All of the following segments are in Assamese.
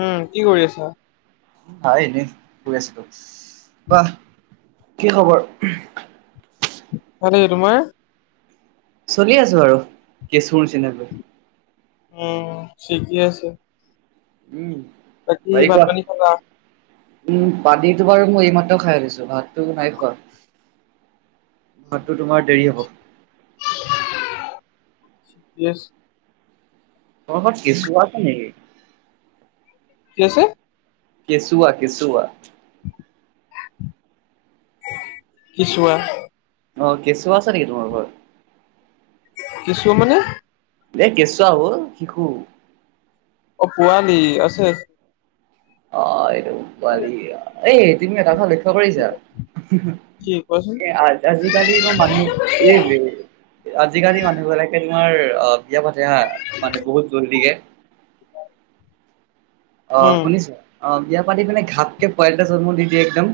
উম কি কৰি আছা? হয় এনে শুই আছিলো, কোৱা কি খবৰ? হ নি, তোমাৰ? চলি আছো আৰু কেঁচুৰ নিচিনাকৈ। উম ঠিকেই আছে। উম। বাকী ভাত পানী খালা? উম পানীতো বাৰু মই এইমাত্ৰ খাই আহিছো ভাতটো নাই খোৱা। ভাতটো তোমাৰ দেৰি হ'ব। [unintelligible] য়েছ তোমাৰ ঘৰত কেঁচুৱা আছে নেকি? কি আছে। কেঁচুৱা কেঁচুৱা। কেঁচুৱা। অ কেঁচুৱা আছে নেকি তোমাৰ ঘৰত? কেঁচুৱা মানে? দে কেঁচুৱা হ'ল শিশু। অ পোৱালি আছে। অ এইটো পোৱালি, এই এদিনিয়া এটা কথা লৈ ত কৰিছা কি কোৱাচোন? [unintelligible] এ আজা আজিকালিৰ মানুহ এই যে আজিকালি মানুহ বিলাকে তোমাৰ অ। বিয়া পাতে হা মানে বহুত জল্দিয়ে। হয় [inaudible] অঁ শুনিছো অ বিয়া পাতি পিনে ঘাপকে পোৱলী এটা জন্ম দি দিয়ে একদম।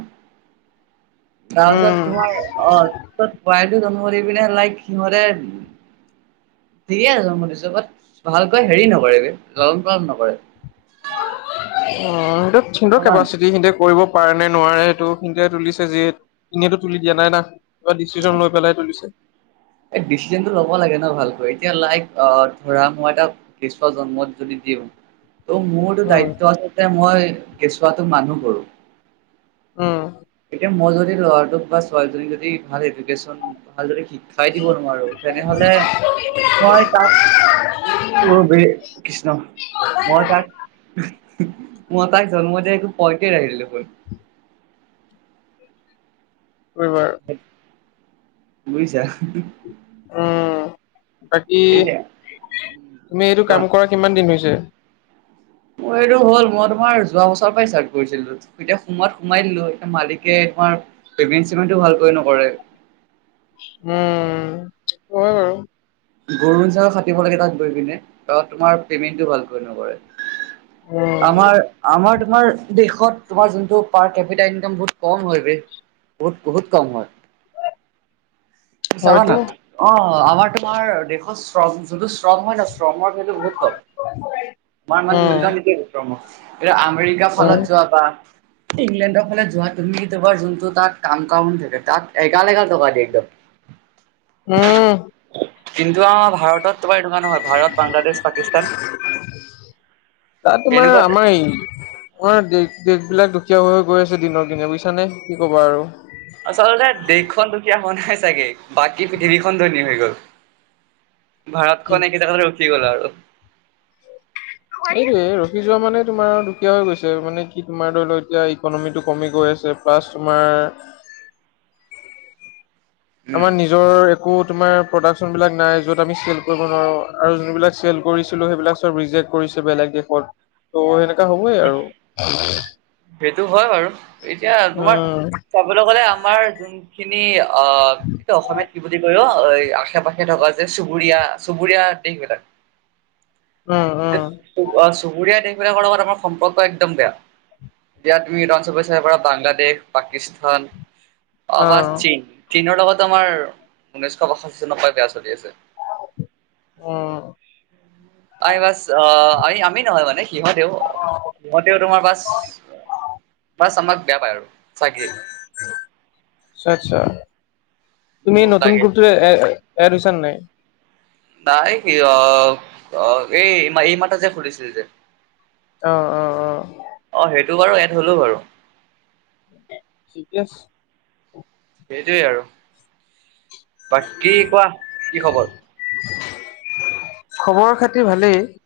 তাৰপিছত উম, তোমাৰ অ পিছত পোৱালীটো জন্ম পিনে লাইক সিহঁতে ঠিকে আছে মই দিছো বাট ভালকৈ হেৰি নকৰে বে লালন পালন নকৰে। অ সেইটো সুণ্ড অকমান কেপাচিটি সিহঁতে কৰিব পাৰে নে নোৱাৰে সেইটো সন্তে তুলিছে যি এনেইটো তুলি দিয়া নাই না। কিবা ডিচিশন লৈ পেলাই তুলিছে। এই ডিচিজনটো ল'ব লাগে ন ভালকৈ, এতিয়া লাইক অ ধৰা মই এটা কৃষ্ণ জন্মত যদি দিওঁ। ত' মোৰতো উম, দায়িত্ব আচলতে মই কেঁচুৱাতোক মানুহ কৰো। উম। এতিয়া মই যদি ল'ৰাটোক বা ছোৱালীজনীক যদি ভাল এডুকেশ্যন ভাল যদি শিক। চাই দিব নোৱাৰো তেনেহলে মই তাক- অ বে কৃষ্ণ। মই তাক মই তাইক জন্ম দিয়া একো পইটে এৰিলো গৈ। পৰিবাৰ। বুজিছা অ হা। উম বাকী এতিয়া তুমি এইটো কোৱা কাম কৰা কিমান দিন হৈছে। মোৰ এইটো হ'ল মই তোমাৰ যোৱা বছৰৰ পৰাই ষ্টাৰ্ট কৰিছিলো। এতিয়া সোমাৱাত সোমাই দিলো এতিয়া মালিকে তোমাৰ পেমেণ্ট চেমেণ্টটো ভালকৈ নকৰে। উম হয় বাৰু। গৰু নিচিনা খাটিব লাগে তাত গৈ পিনে ত তোমাৰ পেমেণ্ট টো ভাল কৈ নকৰে। উম, আমাৰ। আমাৰ তোমাৰ দেশত তোমাৰ যোনটো পাৰ কেমিনেট বহুত কম হয় বে। বহুত বহুত কম হয়। চাবা হয়তো ন অঁ আমাৰ তোমাৰ দেশত শ্ৰম যোনটো শ্ৰম হয় ন শ্ৰমৰ ভেলো বহুত- কওঁক? মই মামে উম, মূল্ডান [unintelligible] এতিয়া আমেৰিকা উম, ফালত যোৱা বা। ইংলেণ্ডৰ ফালে যোৱা তুমি তোমাৰ যোনটো তাত কাম কাউন থাকে তাত এগাল এগাল টকা দিয়ে একদম। উম। কিন্তু আমাৰ ভাৰতত। তোমাৰ এইটো নহয় ভাৰত বাংলাদেশ পাকিস্তান তেনেকুৱাতে। অ দেশ দেশ বিলাক দুখীয়া হৈ গৈ আছে দিনক দিনে বুইছানে কি ক'বা আৰু। আচলতে দেশখন দুখিয়া হোৱা নাই চাগে বাকী পৃথিৱীখন ধনী হৈ গ'ল। ভাৰত কি খনে একেজেগাতে ৰখি গ'ল আৰু। এইটোয়ে ৰখি যোৱা মানে তোমাৰ দুখীয়া হৈ গৈছে মানে কি তোমাৰ ধৰি লও এতিয়া। ইকনমিটো কমি গৈ আছে ফাৰ্ষ্ট তোমাৰ। উম। আমাৰ নিজৰ। অ তোমাৰ প্ৰডাকশ্যনবিলাক নাই য'ত আমি চেল কৰিব নোৱাৰোঁ আৰু যোনবিলাক চেল কৰিছিলোঁ সেইবিলাক চব ৰিজেক্ট। কৰিছে বেলেগ দেশত ত' সেনেকুৱা হ'বই আৰু। সেইটো হয় বাৰু, এতিয়া তোমাৰ উম। চাবলৈ গলে আমাৰ যোন- যোনখিনি অ। এইটো অসমীয়াত কি বুলি কয় ন আশে পাশে থকা যে চুবুৰীয়া চুবুৰীয়া দেশ বিলাক। উম উম। উ চুবুৰীয়া দেশবিলাকৰ লগত আমাৰ সম্পৰ্ক একদম বেয়া। এতিয়া তুমি ৰঞ্চ বিচাৰ পাৰা বাংলাদেশ পাকিস্তান। অবছ অ', চীন চীনৰ লগতো আমাৰ ঊনৈশ বাষষ্ঠী চনৰ পৰা বেয়া চলি আছে। উম উম হু আই বাছ অ আ আমি নহয় মানে সিহঁতেও ভন্তিও তোমাৰ বাছ ফাছ আমাক বেয়া পায় আৰু চাগে। টু টুও আচ্ছা আচ্ছা তুমি মোৰ নতুন লাগে গোটটোৱে। এ এ এয়া লৈছা নে নাই। নাই কি অ অ এই মাই মাতা যে খুুলিছিল যে। অ অ অ। অ ঝিঙগালালা অ সেইটো বাৰু ইয়াত হ'লো বাৰু। ঠিকেই আছে। সেইটোৱে আৰু তাকে কোৱা কি খবৰ? টি ই টি ই খবৰ খাতি ভালেই।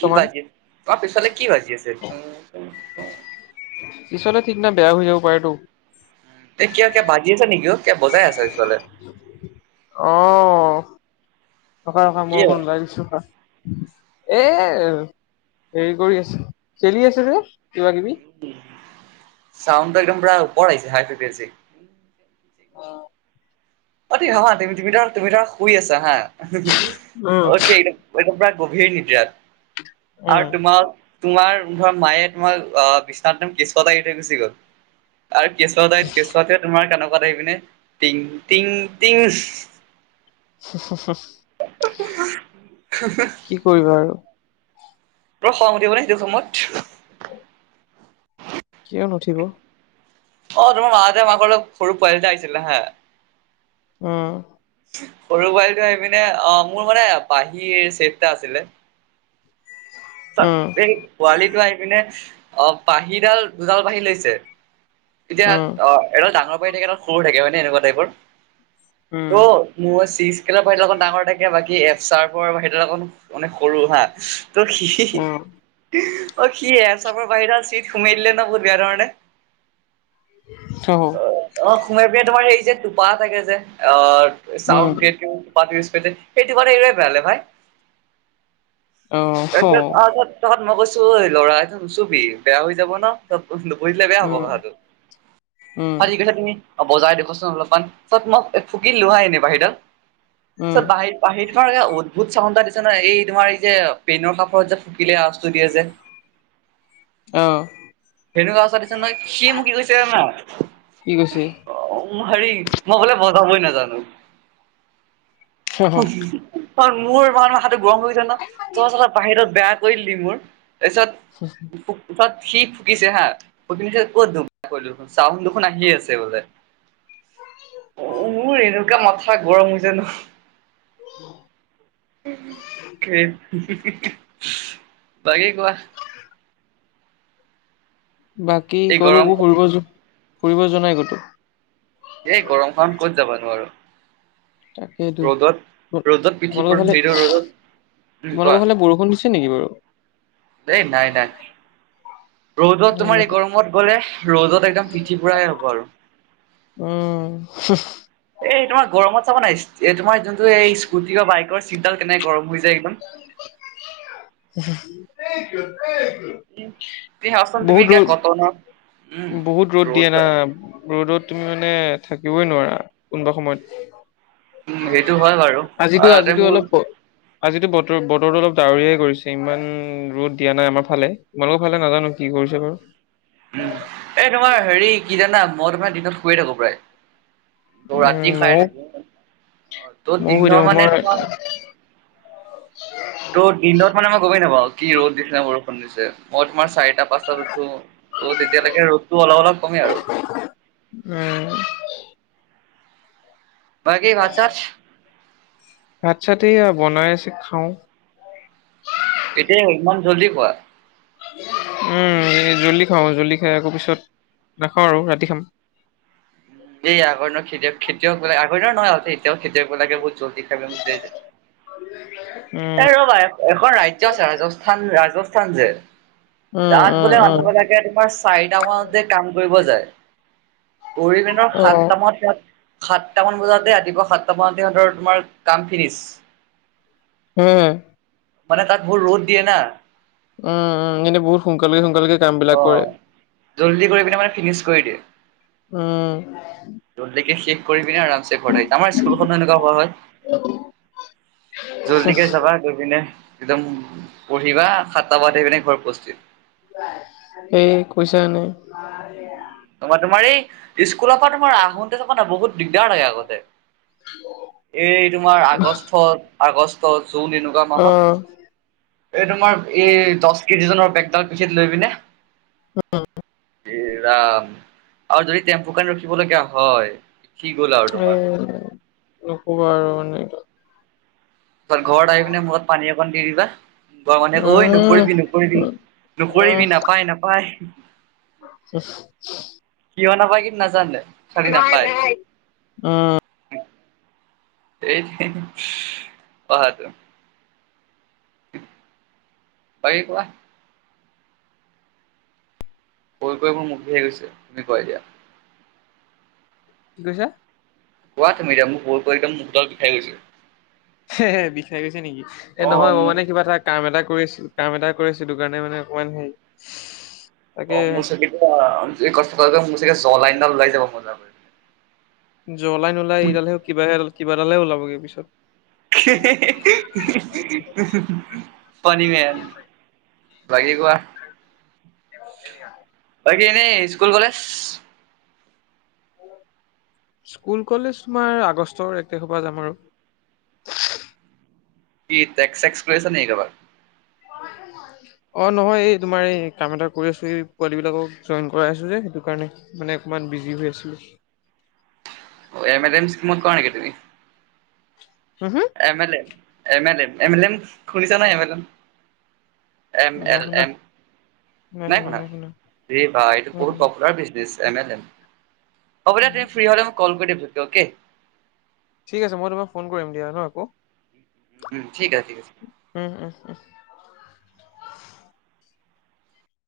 কি বাজি আছে তোমাৰ পিছফালে কি বাজি আছে টু টু পিছলে ঠিক নাই বেয়া হৈ যাব পাৰেতো। এ কিয়া কিয়া বাজি আছে নেকিও কিয়া বজাই আছে পিছফালে। অ অ অ ৰখা ৰখা মই কি হয় অকমান ওলাই গৈছোঁ ৰখা। এ হেৰি কৰি আছে খেলি আছে যে কিবা কিবি। চাউণ্ড টো একদম পুৰা ওপৰত আহিছে হাই ফ্ৰিকুয়েন্সি। অতি সহজ তুমি তাৰ তুমি তাৰ শুই আছা হা হি হি অ'ক উম, দেন একদম প্ৰায় গভীৰ নিদ্ৰাত উম, আৰু তোমাৰ তোমাৰ ধৰা মায়ে তোমাৰ আহ বিছনাটোত কেঁচুৱা এটা এৰি থৈ গুচি গ'ল। আৰু কেঁচুৱা তাই কেঁচুৱাতে তোমাৰ কেনেকুৱা থাকি পিনে টিং টিং টিং সিস হু হু হু উ উ হু উ হুম হুম। কি কৰিবা আৰু বৰ খং উঠিব নে সেইটো সময়ত। হয়। কিয় নুউঠিব? অ তোমাৰ মা হঁতে মাকৰ লগত সৰু পোৱালি এটা আহিছিলে হা উম উ উ- ঠুং সৰু পোৱালিটো আহি পিনে অ মোৰ মানে বাঁহীৰ ছেট এটা আছিলে উম, এই পোৱালিটো আহি পিনে ইস্ অ পাহিডাল দুডাল পাহি লৈছে। এতিয়া উম, অ এজন ডাঙৰ বাৰী থাকে এটা সৰু থাকে হয় নে এনেকুৱা টাইপৰ উম, ত--' মোৰ চি-স্কেলৰ বাহিৰত অকণ ডাঙৰ থাকে বাকী এফচাৰফৰ বাহিৰত অকণো মানে সৰু হা ইস্ তোৰ সি সি সি উম, ইহ্ অ সি এন চবৰ বাহিৰাত চিত সোমাই দিলে নহয় বহুত বেয়া ধৰণেৰে। ইয়া থ অহ। অ সোমাই পিনে তোমাৰ হেৰি যে টোপা থাকে যে অ চাউন্ড উম, ট্ৰেটো টোপাটো স্পীডে সেইটো কাৰণে এৰিয়ে পেলালে ভাই অ হ। তহঁত তহঁত মই কৈছো এ এই ল'ৰা এটো নুছোবি বেয়া হৈ যাব ন। তাত বহিলো বহি দিলে বেয়া হ'ব উম, কথাটো উম। পালটি গৈছা তুমি। অ বজাই দেখোৱাচোন অলপমান পিছত মই ফুকি দিলোঁ এনে বাহিডাল উম পিছত বাহিৰ বাঁহীটোৰ পৰা অদ্ভুত চাউণ্ড এটা দিছে নহয় এই ধৰা এই যে পেইনৰ কাপত যে ফুকিলে আওয়াজ টো দিয়ে যে। অ অ অ ভেনু গাঁও ওচৰত দিছে নহয় সি মোক কি কৈছে জানা। কি কৈছে অ উম হেৰি মই বোলে বজাবই নেজানো উম হু হু মোৰ মানে মাথাটো গৰম হৈ যায় ন, তই চালা বাহিৰত বেয়া কৰিলি মোৰ। তাৰপিছত ফুক পিছত সি ফুকিছে হা ফুকি পিত ক'ত ধুম কলো। চাউণ্ড দুখোন আহিয়ে আছে বোলে। অঁ মোৰ এনেকুৱা মাথা গৰম হৈছে ন? উম হু হু এত হি হি হি চে বাকি কোৱা? হয় [inaudible] বাকী এই কলো গৰম ফুৰিব যোৱা ফুৰিব যোৱা নাই কতো? এই গৰমখনত ক'ত যাবানো আৰু? তাকেইতো, ৰ'দত তো ৰ'দত পিঠিবোৰ তোমালোকৰ ফালে সেইটো ৰ'দত চু উম তোমোকৰ কোৱা ফালে বৰষুণ দিছে নেকি বাৰু? এই নাই নাই। ৰ'দত নাই তোমাৰ এই ইয়াত গৰমত গ'লে, ৰ'দত একদম পিঠি পুৰাহে হ'ব আৰু। উম হুহ। এই তোমাৰ গৰমত চাবা নাই চি এই তোমাৰ যোনটো এই স্কুটি বা বাইকৰ চিটডাল কেনেকে গৰম হৈ যায় একদম? [unintelligible] কি কি আচল তুমি বহুত এতিয়া ৰ'দ কতনত বহুত ৰ'দ দিয়ে না, ৰ'দত তুমি মানে থাকিবই নোৱাৰা কোনোবা সময়ত। উম সেইটো হয় বাৰু আজিতো আৰু তাতে আজিতো মোৰ অলপ আজিতো বতৰ বতৰটো অলপ ডাৱৰীয়াই কৰিছে, ইমান ৰ'দ দিয়া নাই আমাৰ ফালে। তোমালোকৰ ভালে নাজানো কি কৰিছে বাৰু? উম এ তোমাৰ হেৰি কি জানা মই তোমাৰ দিনত শুয়ে থাকো প্ৰায়। ত উম ৰাতি খাই ময়ো থাকি, অঁ ত' ময়ো শুই দিনৰ থাকো মানে তোমাৰ মই ত' দিনত মানে মই গমেই নাপাওঁ, কি ৰ'দ দিছে নে বৰষুণ দিছে? মই তোমাৰ চাৰিটা- পাঁচটাত উঠো। অ তেতিয়ালৈকে ৰ'দটো অলপ অলপ কমে আৰু। উম। বাকী ভাত-চাত? ভাত - চাত এয়া বনাই আছে খাওঁ। এতিয়া ইমান জলদি খোৱা? উম এই জলদি খাওঁ জলদি খাই আকৌ পিছত নাখাওঁ আৰু ৰাতি খাম। এই আগৰ দিনৰ খেতিয়ক খেতিয়ক মানে আগৰ দিনৰ নহয়, এতিয়াও খেতিয়কবিলাকে বহুত জলদি খায়। উম য ৰ ভাই [unintelligible] এখন ৰাজ্য আছে ৰাজস্থান ৰাজস্থান যে, উম তাত বোলে আমি উম গলে যে তোমাৰ চাৰিটা মানত যে কাম কৰিব যায়, কৰি পিনে সাতটা মানত তাত সাতটামান বজাতে ৰাতিপুৱা সাতটামান বজাত তোমাৰ কাম ফিনিছ। হু হুম। মানে তাত বহুত ৰ'দ দিয়ে না? উম উম এনে বহুত সোনকালে সোনকালেকে কামবিলাক কৰে। অ'। জল্দি কৰি পিনে মানে ফিনিছ কৰি দিয়ে। উম। ত'লকে শেষ কৰি পিনে আ দেখতেই আমাৰ স্কুলখনো এনেকুৱা হোৱা হয়। জল্দিকে যাবা লৈ পিনে একদম পঢ়িবা, সাতটা বজাত আহেই পিনে ঘৰত উপস্থিত। এই কৈছা নাই? অঁ। [inaudible] তোমাৰ তোমাৰ এই স্কুলৰ পৰা তোমাৰ আহোতে চাবা না বহুত দিগদাৰ লাগে আগতে। এই তোমাৰ আগষ্টত আগষ্ট, জুন এনেকুৱা অ মাহত। এই তোমাৰ এই দছ কেজি ওজনৰ বেগডাল পিঠিত লৈ পিনে উম। এইৰা। আৰু যদি টেম্পু কাৰণে ৰখিব লগীয়া হয় সি গ'ল আৰু এ তোমাৰ নকবা আৰু এনেত ত ঘৰত আহি পিনে মুখত পানী অকণ দি দিবা। ঘৰৰ মানুহে কয় ঐ উম নকৰিবি নকৰিবি উম উম নকৰিবি নাপায় নাপায়। উম। কিয় নাপায় কিন্তু নাজানে। খালি বাই নাপায় বাই, অ। সেইটোৱে পঢ়াটো। বাকী কোৱা? কৈ কৈ মোৰ মুখ বিষায় গৈছে তুমি কোৱা এতিয়া। কি কৈছা? কোৱা তুমি এতিয়া মোৰ কৈ কৈ একদম মুখ গাল বিষায় গৈছে। সে সে বিষাই গৈছে নেকি এ অ' নহয় মই মোৰ মানে কিবা এটা। কাম এটা কৰি আছিলোঁ কাম এটা কৰি আছিলোঁ সেইটো কাৰণে মানে অকমান হেৰী অ মোৰ চাগে এতিয়া এই কষ্ট কৰি কৰি মোৰ চাগে জ লাইন দাল ওলাই যাব মজা কৈ। জ লাইন নোলাই এইদালহে কিবাহে এডাল কিবাদালহে ওলাবগে পিছত ফানি মেন। বাকী কোৱা? সেয়াই। তুমি এনেই স্কুল কলেজ। স্কুল কলেজ তোমাৰ আগষ্টৰ এক তাৰিখৰ পৰা যাম আৰু। কি টেক্স চেক্স কৰি আছা নেকি কাবাক অ নহয় এই তোমাৰ এই কাম এটা কৰি আছোঁ এই পোৱালি বিলাকক জয়েন কৰাই আছোঁ যে সেইটো কাৰণে। মানে অকণমান বিজি হৈ আছিলোঁ। অ এমে লেম স্কিমত কৰা নেকি তুমি? Home home. এমে লেম, এমে লেম এমে লেম শুনিছা নহয় এমে লেম এম নাই এল শুনা এম নাই শুনা আৰে ভাই এইটো নাই বহুত শুনা। Popular business. এমে লেম, হ'ব দিয়া উম তুমি ফ্ৰী হ'লে মোক কল কৰি দিবি, অকে। ঠিক আছে মই তোমাক ফোন কৰিম দিয়া ন আকৌ। উম, ঠিক আছে ঠিক আছে। উম উমহ উমহ।